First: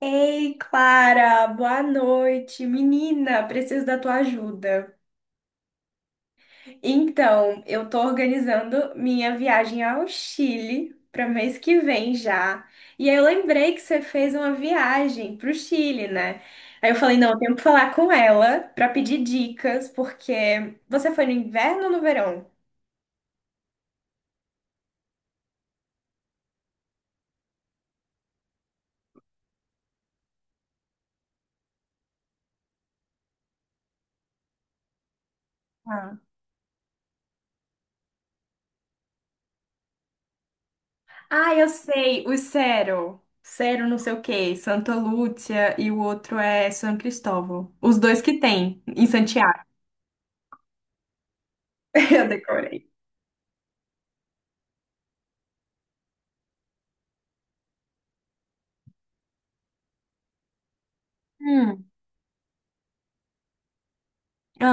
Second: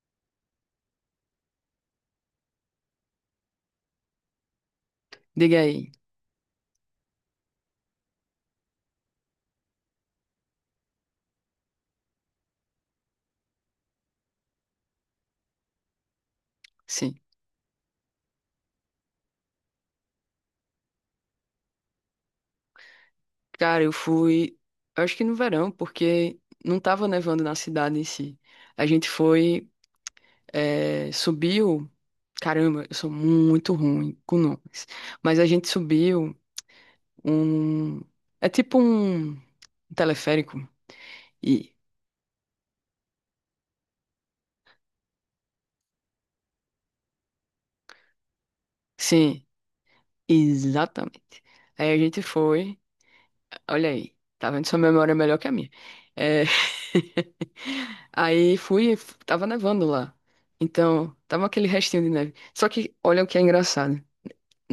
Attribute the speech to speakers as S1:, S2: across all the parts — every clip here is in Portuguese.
S1: Ei, Clara, boa noite. Menina, preciso da tua ajuda.
S2: Diga aí.
S1: Então, eu tô organizando minha viagem ao Chile para mês que vem já. E aí eu lembrei que você fez uma viagem pro Chile, né? Aí eu falei,
S2: Sim.
S1: não, eu tenho que falar com ela para pedir dicas, porque você foi no inverno ou no verão?
S2: Cara, eu fui, eu acho que no verão, porque não tava nevando na cidade em si. A gente foi, subiu. Caramba, eu sou muito ruim com nomes. Mas a gente
S1: Ah.
S2: subiu um. É tipo um teleférico.
S1: Ah, eu
S2: E.
S1: sei, o Cero. Cero não sei o quê, Santa Lúcia e o outro é São Cristóvão. Os dois que tem em
S2: Sim,
S1: Santiago.
S2: exatamente. Aí a gente
S1: Eu
S2: foi.
S1: decorei.
S2: Olha aí, tá vendo? Sua memória é melhor que a minha. É... Aí fui, tava nevando lá. Então, tava aquele
S1: Hum.
S2: restinho de neve. Só que, olha o que é engraçado.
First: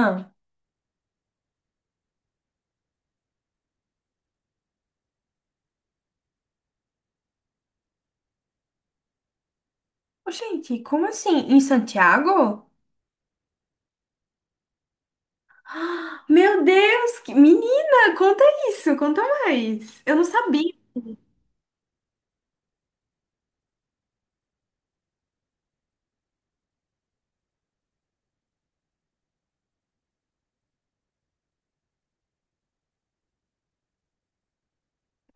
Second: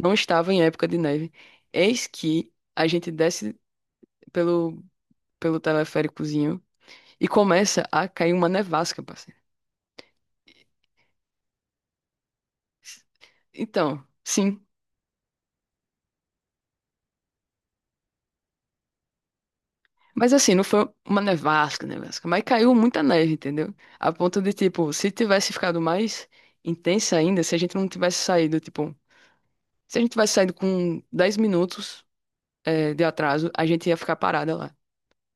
S2: Não estava em época de neve. Eis que a gente desce pelo, pelo teleféricozinho e começa a cair uma nevasca, parceiro.
S1: Ô, gente, como assim? Em Santiago?
S2: Então, sim.
S1: Meu Deus, Menina, conta isso, conta mais. Eu não
S2: Mas assim, não
S1: sabia.
S2: foi uma nevasca, nevasca. Mas caiu muita neve, entendeu? A ponto de, tipo, se tivesse ficado mais intensa ainda, se a gente não tivesse saído, tipo. Se a gente tivesse saído com 10 minutos, é, de atraso, a gente ia ficar parada lá,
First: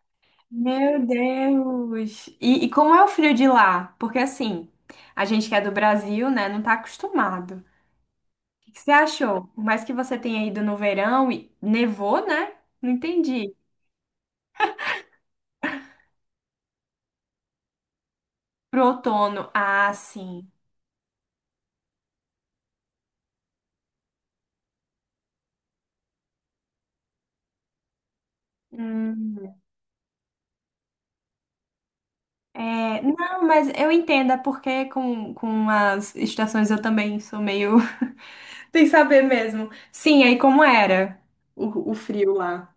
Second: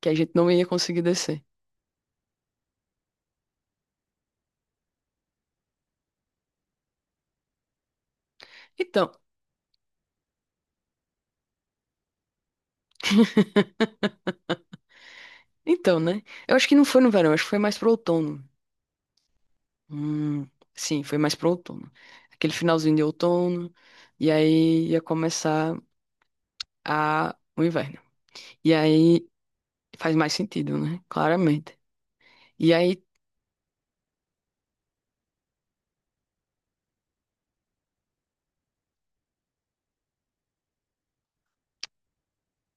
S2: que a gente não ia conseguir
S1: Meu
S2: descer.
S1: Deus. E como é o frio de lá? Porque assim, a gente que é do Brasil, né, não tá acostumado. O que que você
S2: Então,
S1: achou? Por mais que você tenha ido no verão e nevou, né? Não entendi.
S2: então, né? Eu acho que não foi no verão, acho que foi mais pro outono.
S1: Pro outono. Ah,
S2: Hum,
S1: sim.
S2: sim, foi mais pro outono. Aquele finalzinho de outono, e aí ia começar a, o inverno. E aí
S1: Hum.
S2: faz mais sentido, né? Claramente. E
S1: É,
S2: aí,
S1: não, mas eu entendo, é porque com as estações eu também sou meio sem saber mesmo. Sim, aí como era o frio lá?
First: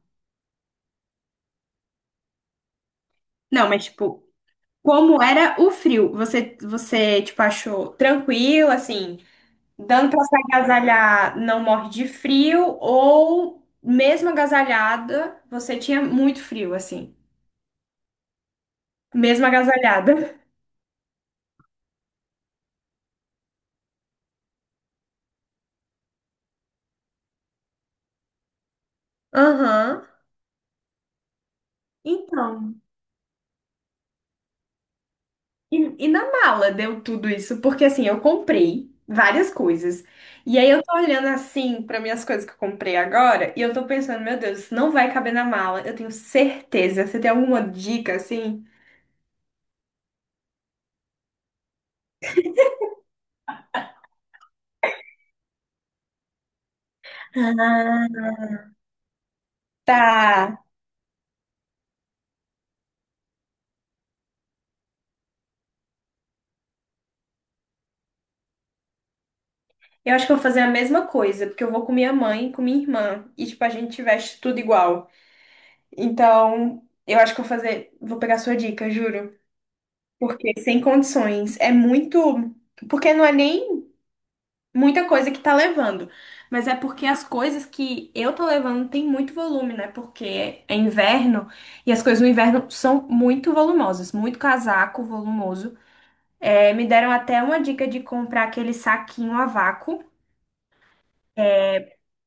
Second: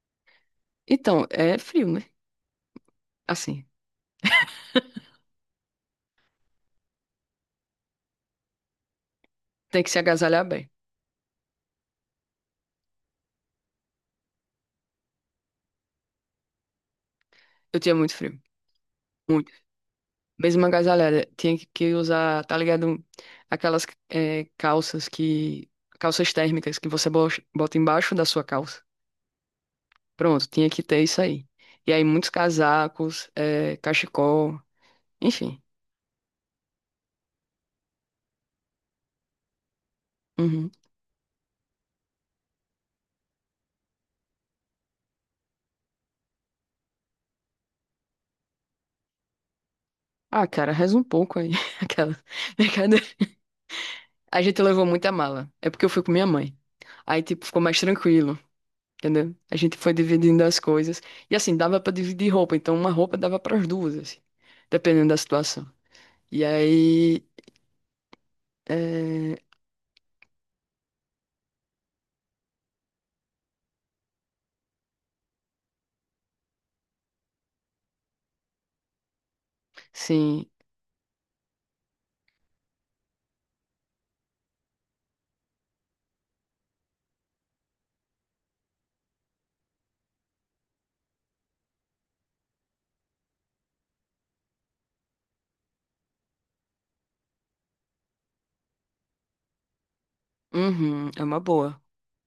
S2: então, é frio, né? Assim,
S1: Não, mas tipo, como era o frio? Você tipo, achou tranquilo, assim,
S2: tem que se
S1: dando pra se
S2: agasalhar bem.
S1: agasalhar, não morre de frio, ou mesmo agasalhada, você tinha muito frio, assim,
S2: Eu tinha muito frio.
S1: mesmo agasalhada?
S2: Mesmo agasalhada, tinha que usar, tá ligado? Aquelas é, calças que. Calças térmicas que você bota embaixo da sua calça.
S1: Aham.
S2: Pronto, tinha que ter isso aí. E aí, muitos
S1: Então.
S2: casacos, é, cachecol, enfim.
S1: E na mala deu tudo isso, porque assim, eu comprei várias coisas. E aí
S2: Uhum.
S1: eu tô olhando assim para minhas coisas que eu comprei agora, e eu tô pensando, meu Deus, isso não vai caber na mala. Eu tenho certeza. Você tem alguma dica assim?
S2: Ah, cara, reza um pouco aí. Aquela. Brincadeira. A gente levou muita mala. É porque eu fui com minha mãe. Aí, tipo, ficou mais
S1: Ah.
S2: tranquilo, entendeu? A gente foi dividindo as
S1: Tá.
S2: coisas. E assim, dava pra dividir roupa. Então, uma roupa dava pras duas, assim, dependendo da situação. E aí. É,
S1: Eu acho que eu vou fazer a mesma coisa, porque eu vou com minha mãe e com minha irmã, e tipo a gente veste tudo igual. Então, eu acho que eu vou fazer, vou pegar sua dica, juro,
S2: sim.
S1: porque sem condições, é muito, porque não é nem muita coisa que tá levando. Mas é porque as coisas que eu tô levando tem muito volume, né? Porque é inverno e as coisas no inverno são muito volumosas, muito casaco volumoso. É, me deram até uma dica de comprar aquele saquinho a vácuo,
S2: Uhum, é uma boa.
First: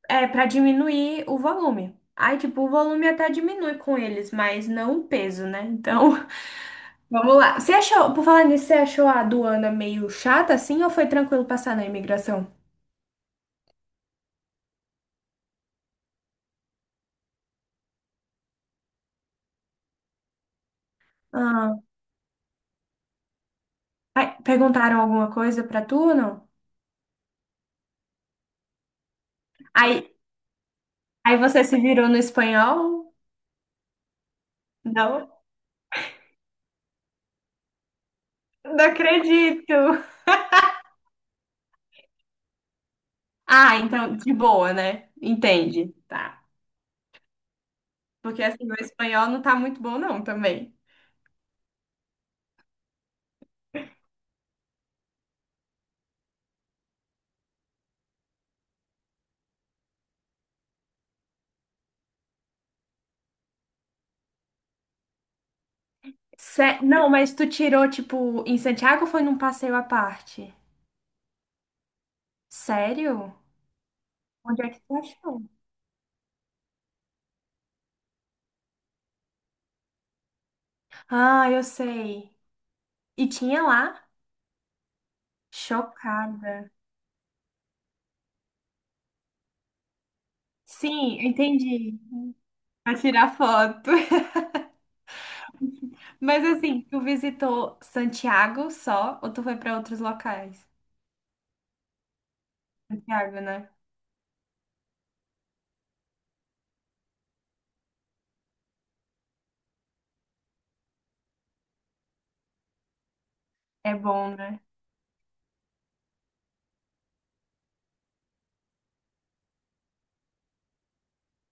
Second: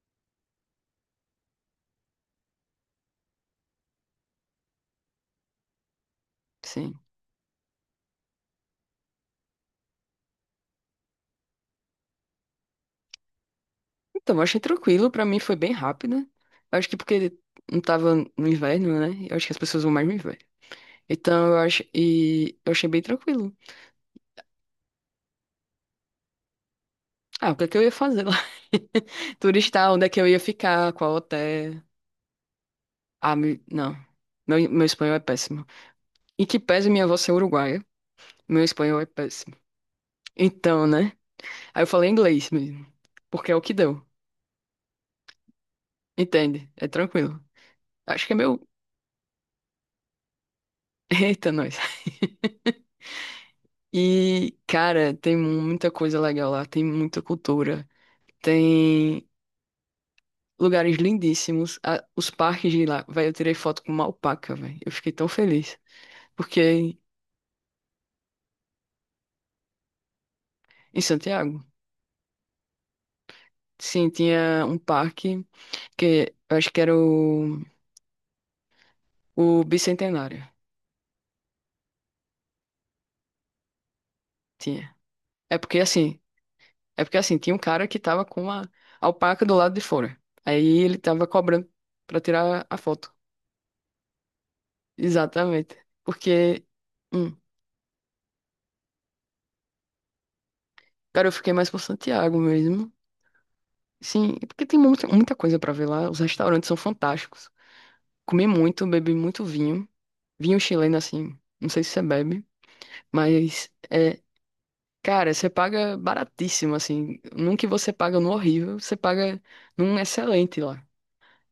S1: é, para diminuir o volume. Aí, tipo, o volume até diminui com eles, mas não o peso, né? Então,
S2: Sim.
S1: vamos lá. Você achou, por falar nisso, você achou a aduana meio chata assim ou foi tranquilo passar na imigração?
S2: Então, eu achei tranquilo. Pra mim foi bem rápida acho que porque não tava no inverno, né? Eu acho que as pessoas vão mais no inverno. Então, eu acho. E eu achei bem tranquilo.
S1: Ai, perguntaram alguma coisa pra tu, não?
S2: Ah, o que é que eu ia fazer lá? Turistar,
S1: Aí,
S2: onde é que eu ia ficar? Qual
S1: aí você se
S2: hotel?
S1: virou no espanhol?
S2: Ah, não. Meu espanhol é
S1: Não?
S2: péssimo. Em que pese minha avó ser uruguaia, meu
S1: Não
S2: espanhol é péssimo.
S1: acredito.
S2: Então, né? Aí eu falei inglês mesmo. Porque é o que
S1: Ah,
S2: deu.
S1: então, de boa, né? Entende, tá.
S2: Entende? É tranquilo. Acho que é
S1: Porque
S2: meu.
S1: assim, meu espanhol não tá muito bom, não, também.
S2: Eita, nós. E, cara, tem muita coisa legal lá, tem muita cultura, tem lugares lindíssimos. Os parques de lá, velho, eu tirei foto com uma alpaca, velho. Eu fiquei tão feliz. Porque
S1: Não, mas tu tirou, tipo, em Santiago ou foi num passeio à parte?
S2: em Santiago,
S1: Sério?
S2: sim,
S1: Onde
S2: tinha
S1: é
S2: um
S1: que tu achou?
S2: parque que eu acho que era o Bicentenário.
S1: Ah, eu sei. E tinha lá?
S2: Tinha. É porque assim,
S1: Chocada.
S2: é porque assim, tinha um cara que tava com uma alpaca do lado de fora. Aí ele
S1: Sim,
S2: tava
S1: eu
S2: cobrando
S1: entendi.
S2: pra tirar a
S1: Pra
S2: foto.
S1: tirar foto.
S2: Exatamente.
S1: Mas
S2: Porque.
S1: assim, tu
S2: hum,
S1: visitou Santiago só ou tu foi pra outros locais?
S2: Cara, eu fiquei mais por Santiago mesmo.
S1: Santiago, né?
S2: Sim, é porque tem muita coisa pra ver lá. Os restaurantes são fantásticos. Comi muito, bebi muito vinho. Vinho chileno, assim. Não sei se você bebe, mas
S1: É
S2: é.
S1: bom, né?
S2: Cara, você paga baratíssimo, assim. Num que você paga no horrível, você paga num excelente lá.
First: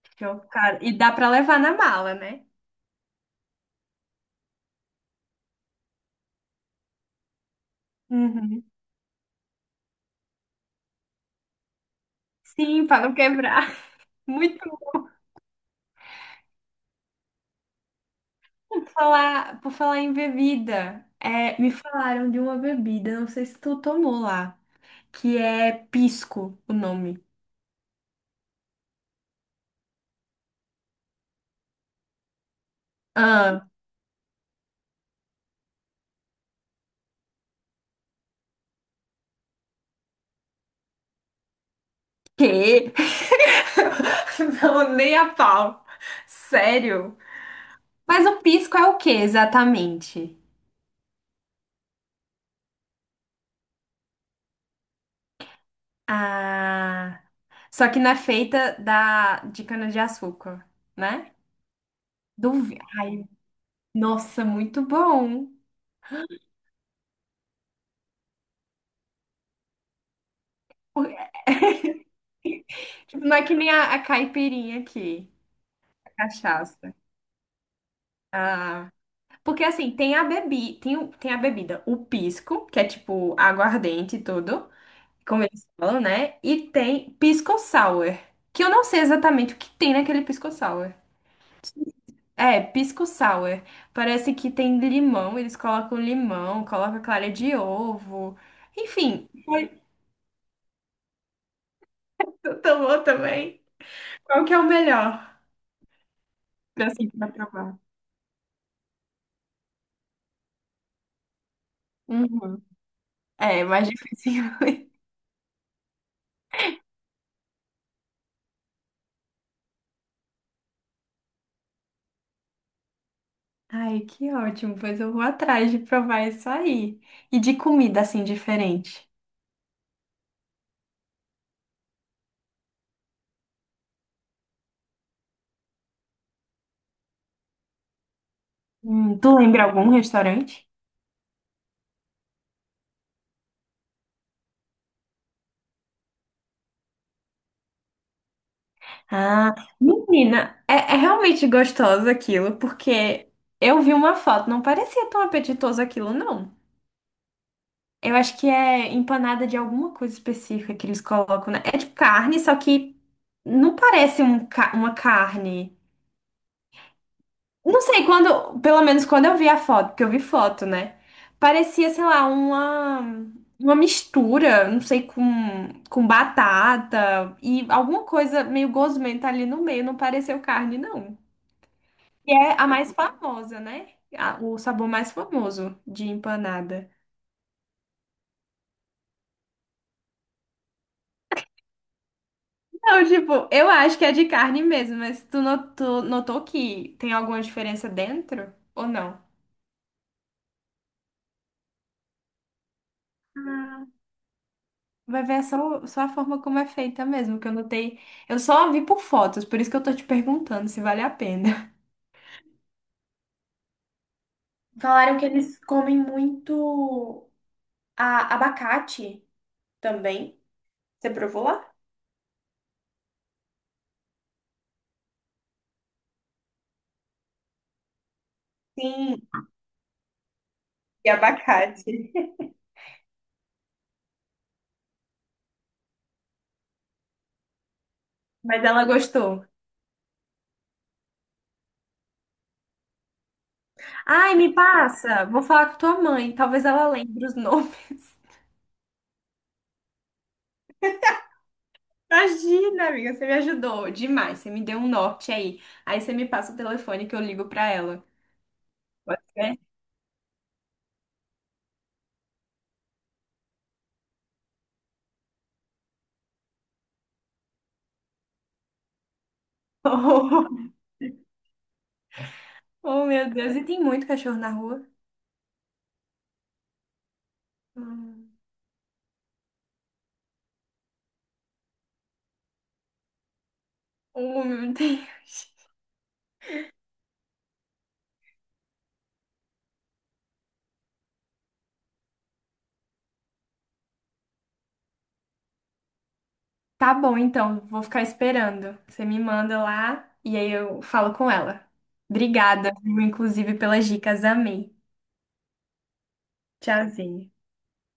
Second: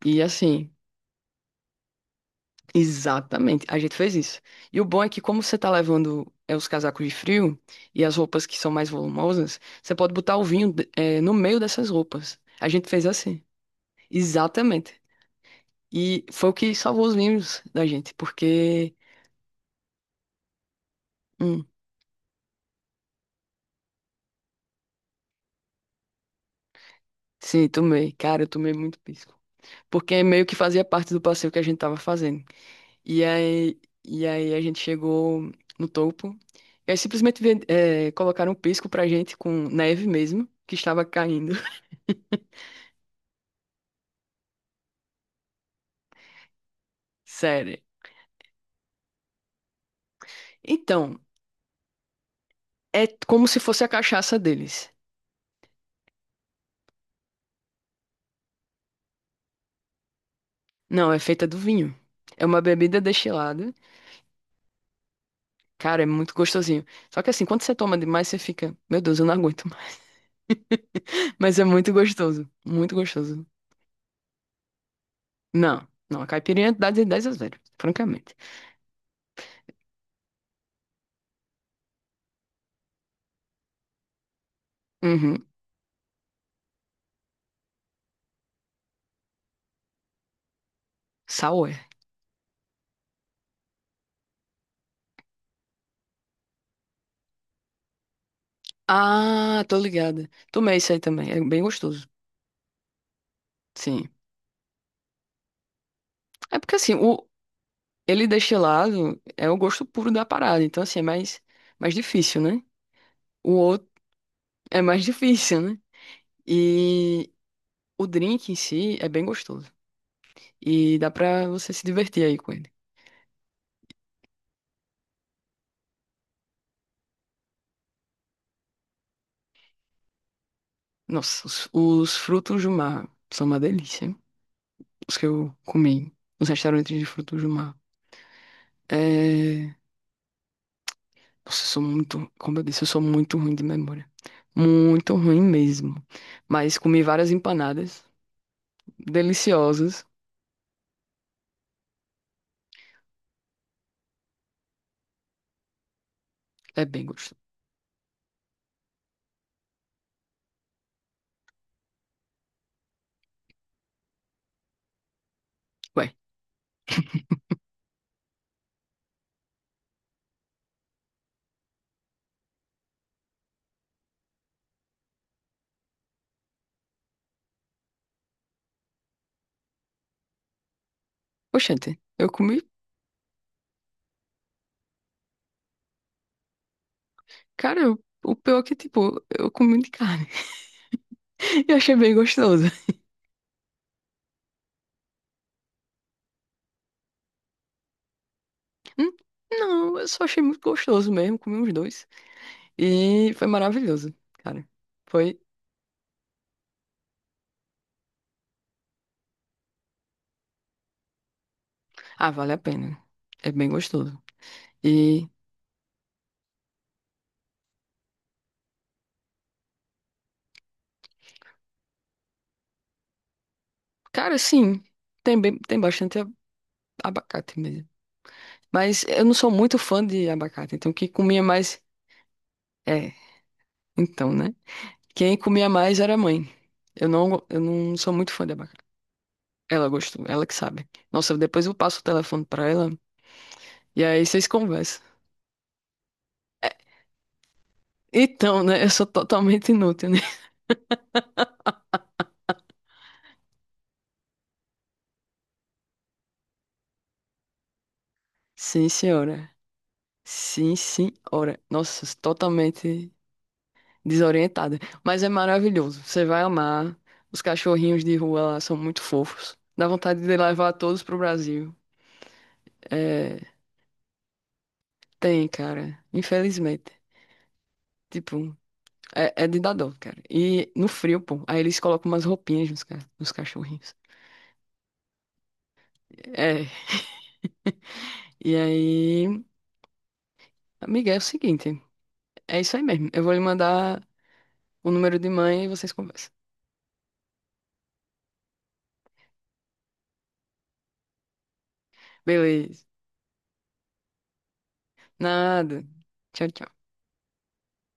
S2: E
S1: Show.
S2: assim,
S1: Cara, e dá pra levar na mala, né?
S2: exatamente, a gente fez isso. E o bom é que, como você tá levando é, os casacos de frio e as roupas que
S1: Uhum.
S2: são mais volumosas, você pode botar o vinho é, no meio dessas roupas. A
S1: Sim,
S2: gente
S1: pra
S2: fez
S1: não
S2: assim.
S1: quebrar. Muito bom.
S2: Exatamente. E foi o que salvou os memes da gente,
S1: por
S2: porque.
S1: falar, por falar em bebida, é,
S2: Hum,
S1: me falaram de uma bebida, não sei se tu tomou lá, que é pisco, o nome.
S2: sim, tomei. Cara, eu tomei muito pisco. Porque é meio que fazia parte do passeio que a gente tava fazendo. E
S1: Ah,
S2: aí, e aí a gente chegou no topo. E aí simplesmente colocaram um pisco pra gente com neve mesmo, que estava caindo.
S1: quê? Não, nem a pau. Sério?
S2: Sério.
S1: Mas o pisco é o que exatamente?
S2: Então, é como se fosse a cachaça deles.
S1: Ah. Só que não é feita da, de cana-de-açúcar,
S2: Não, é
S1: né?
S2: feita do vinho. É uma bebida
S1: Ai,
S2: destilada.
S1: nossa, muito bom.
S2: Cara, é muito gostosinho. Só que assim, quando você toma demais, você fica, meu Deus, eu não aguento.
S1: Por-
S2: Mas é muito gostoso. Muito
S1: Tipo, não é
S2: gostoso.
S1: que nem a caipirinha aqui,
S2: Não,
S1: a
S2: não. A caipirinha dá
S1: cachaça.
S2: de 10 a zero, francamente.
S1: Ah, porque assim, tem a bebida, o pisco, que é tipo aguardente e tudo, como
S2: Uhum.
S1: eles falam, né? E tem pisco sour, que eu não sei exatamente o que tem naquele pisco sour.
S2: Sour.
S1: É, pisco sour. Parece que tem limão, eles colocam limão, colocam clara de ovo. Enfim,
S2: Ah, tô ligada. Tomei isso aí também. É bem gostoso.
S1: tu tomou também.
S2: Sim.
S1: Qual que é o melhor
S2: É porque
S1: pra,
S2: assim,
S1: assim,
S2: o
S1: pra provar?
S2: ele destilado é o gosto puro da parada. Então, assim, mais difícil, né?
S1: Uhum.
S2: O
S1: É,
S2: outro
S1: mais difícil.
S2: é mais difícil, né? E o drink em si é bem gostoso. E dá pra você se divertir aí com ele.
S1: Ai, que ótimo, pois eu vou atrás de provar isso aí. E de comida, assim, diferente.
S2: Nossa, os frutos do mar são uma delícia. Os que eu comi nos restaurantes de frutos do mar.
S1: Tu lembra
S2: É...
S1: algum restaurante?
S2: Nossa, eu sou muito, como eu disse, eu sou muito ruim de memória. Muito ruim mesmo. Mas comi várias empanadas
S1: Ah,
S2: deliciosas.
S1: menina, é realmente gostoso aquilo, porque eu vi uma foto, não parecia tão apetitoso aquilo, não.
S2: É bem gostoso.
S1: Eu acho que é empanada de alguma coisa específica que eles colocam, né? É tipo carne, só que não parece um uma carne.
S2: Ué,
S1: Não sei, quando, pelo menos quando eu vi a foto, porque eu vi foto, né? Parecia, sei lá, uma, mistura, não sei, com batata e alguma coisa meio gosmenta ali no meio, não pareceu carne, não.
S2: oxente, eu
S1: E é
S2: comi.
S1: a mais famosa, né? O sabor mais famoso de empanada.
S2: Cara, o pior é que, tipo, eu comi de carne e achei bem gostoso.
S1: Não, tipo, eu acho que é de carne mesmo, mas tu notou, notou que tem alguma diferença dentro ou
S2: Hum,
S1: não?
S2: Não, eu só achei muito gostoso mesmo. Comi uns dois. E foi maravilhoso, cara.
S1: Vai ver
S2: Foi.
S1: é só, só a forma como é feita mesmo, que eu notei. Eu só vi por fotos, por isso que eu tô te perguntando se vale a pena.
S2: Ah, vale a pena. É bem gostoso.
S1: Falaram que
S2: E.
S1: eles comem muito abacate também. Você provou lá?
S2: Cara, sim, tem, bem, tem bastante abacate mesmo. Mas
S1: Sim,
S2: eu não sou muito fã de abacate, então quem
S1: e
S2: comia mais.
S1: abacate.
S2: É, então, né? Quem comia mais era a mãe. Eu não, eu não sou muito fã de
S1: Mas
S2: abacate.
S1: ela gostou.
S2: Ela gostou, ela que sabe. Nossa, depois eu passo o telefone pra ela e aí
S1: Ai,
S2: vocês
S1: me
S2: conversam.
S1: passa, vou falar com tua mãe, talvez
S2: É,
S1: ela lembre os nomes.
S2: então, né? Eu sou totalmente inútil, né?
S1: Imagina, amiga, você me ajudou demais. Você me deu um norte aí. Aí você me passa o telefone que eu ligo pra ela.
S2: Sim,
S1: Pode
S2: senhora.
S1: ser?
S2: Sim, senhora. Nossa, totalmente. Desorientada. Mas é maravilhoso. Você vai amar. Os cachorrinhos de rua lá são muito fofos. Dá vontade de levar todos pro Brasil.
S1: Oh, meu
S2: É,
S1: Deus, e tem muito cachorro na rua?
S2: tem, cara. Infelizmente.
S1: Hum.
S2: Tipo, é, é de dar dó, cara. E no frio, pô. Aí eles colocam umas roupinhas nos, nos cachorrinhos.
S1: Oh, meu Deus.
S2: É. E aí, amiga, é o seguinte. É isso aí mesmo. Eu vou lhe mandar o número de mãe e vocês conversam.
S1: Tá bom, então, vou ficar esperando. Você me manda lá e aí eu falo com ela. Obrigada,
S2: Beleza.
S1: viu, inclusive, pelas dicas. Amei.
S2: Nada. Tchau, tchau.
S1: Tchauzinho.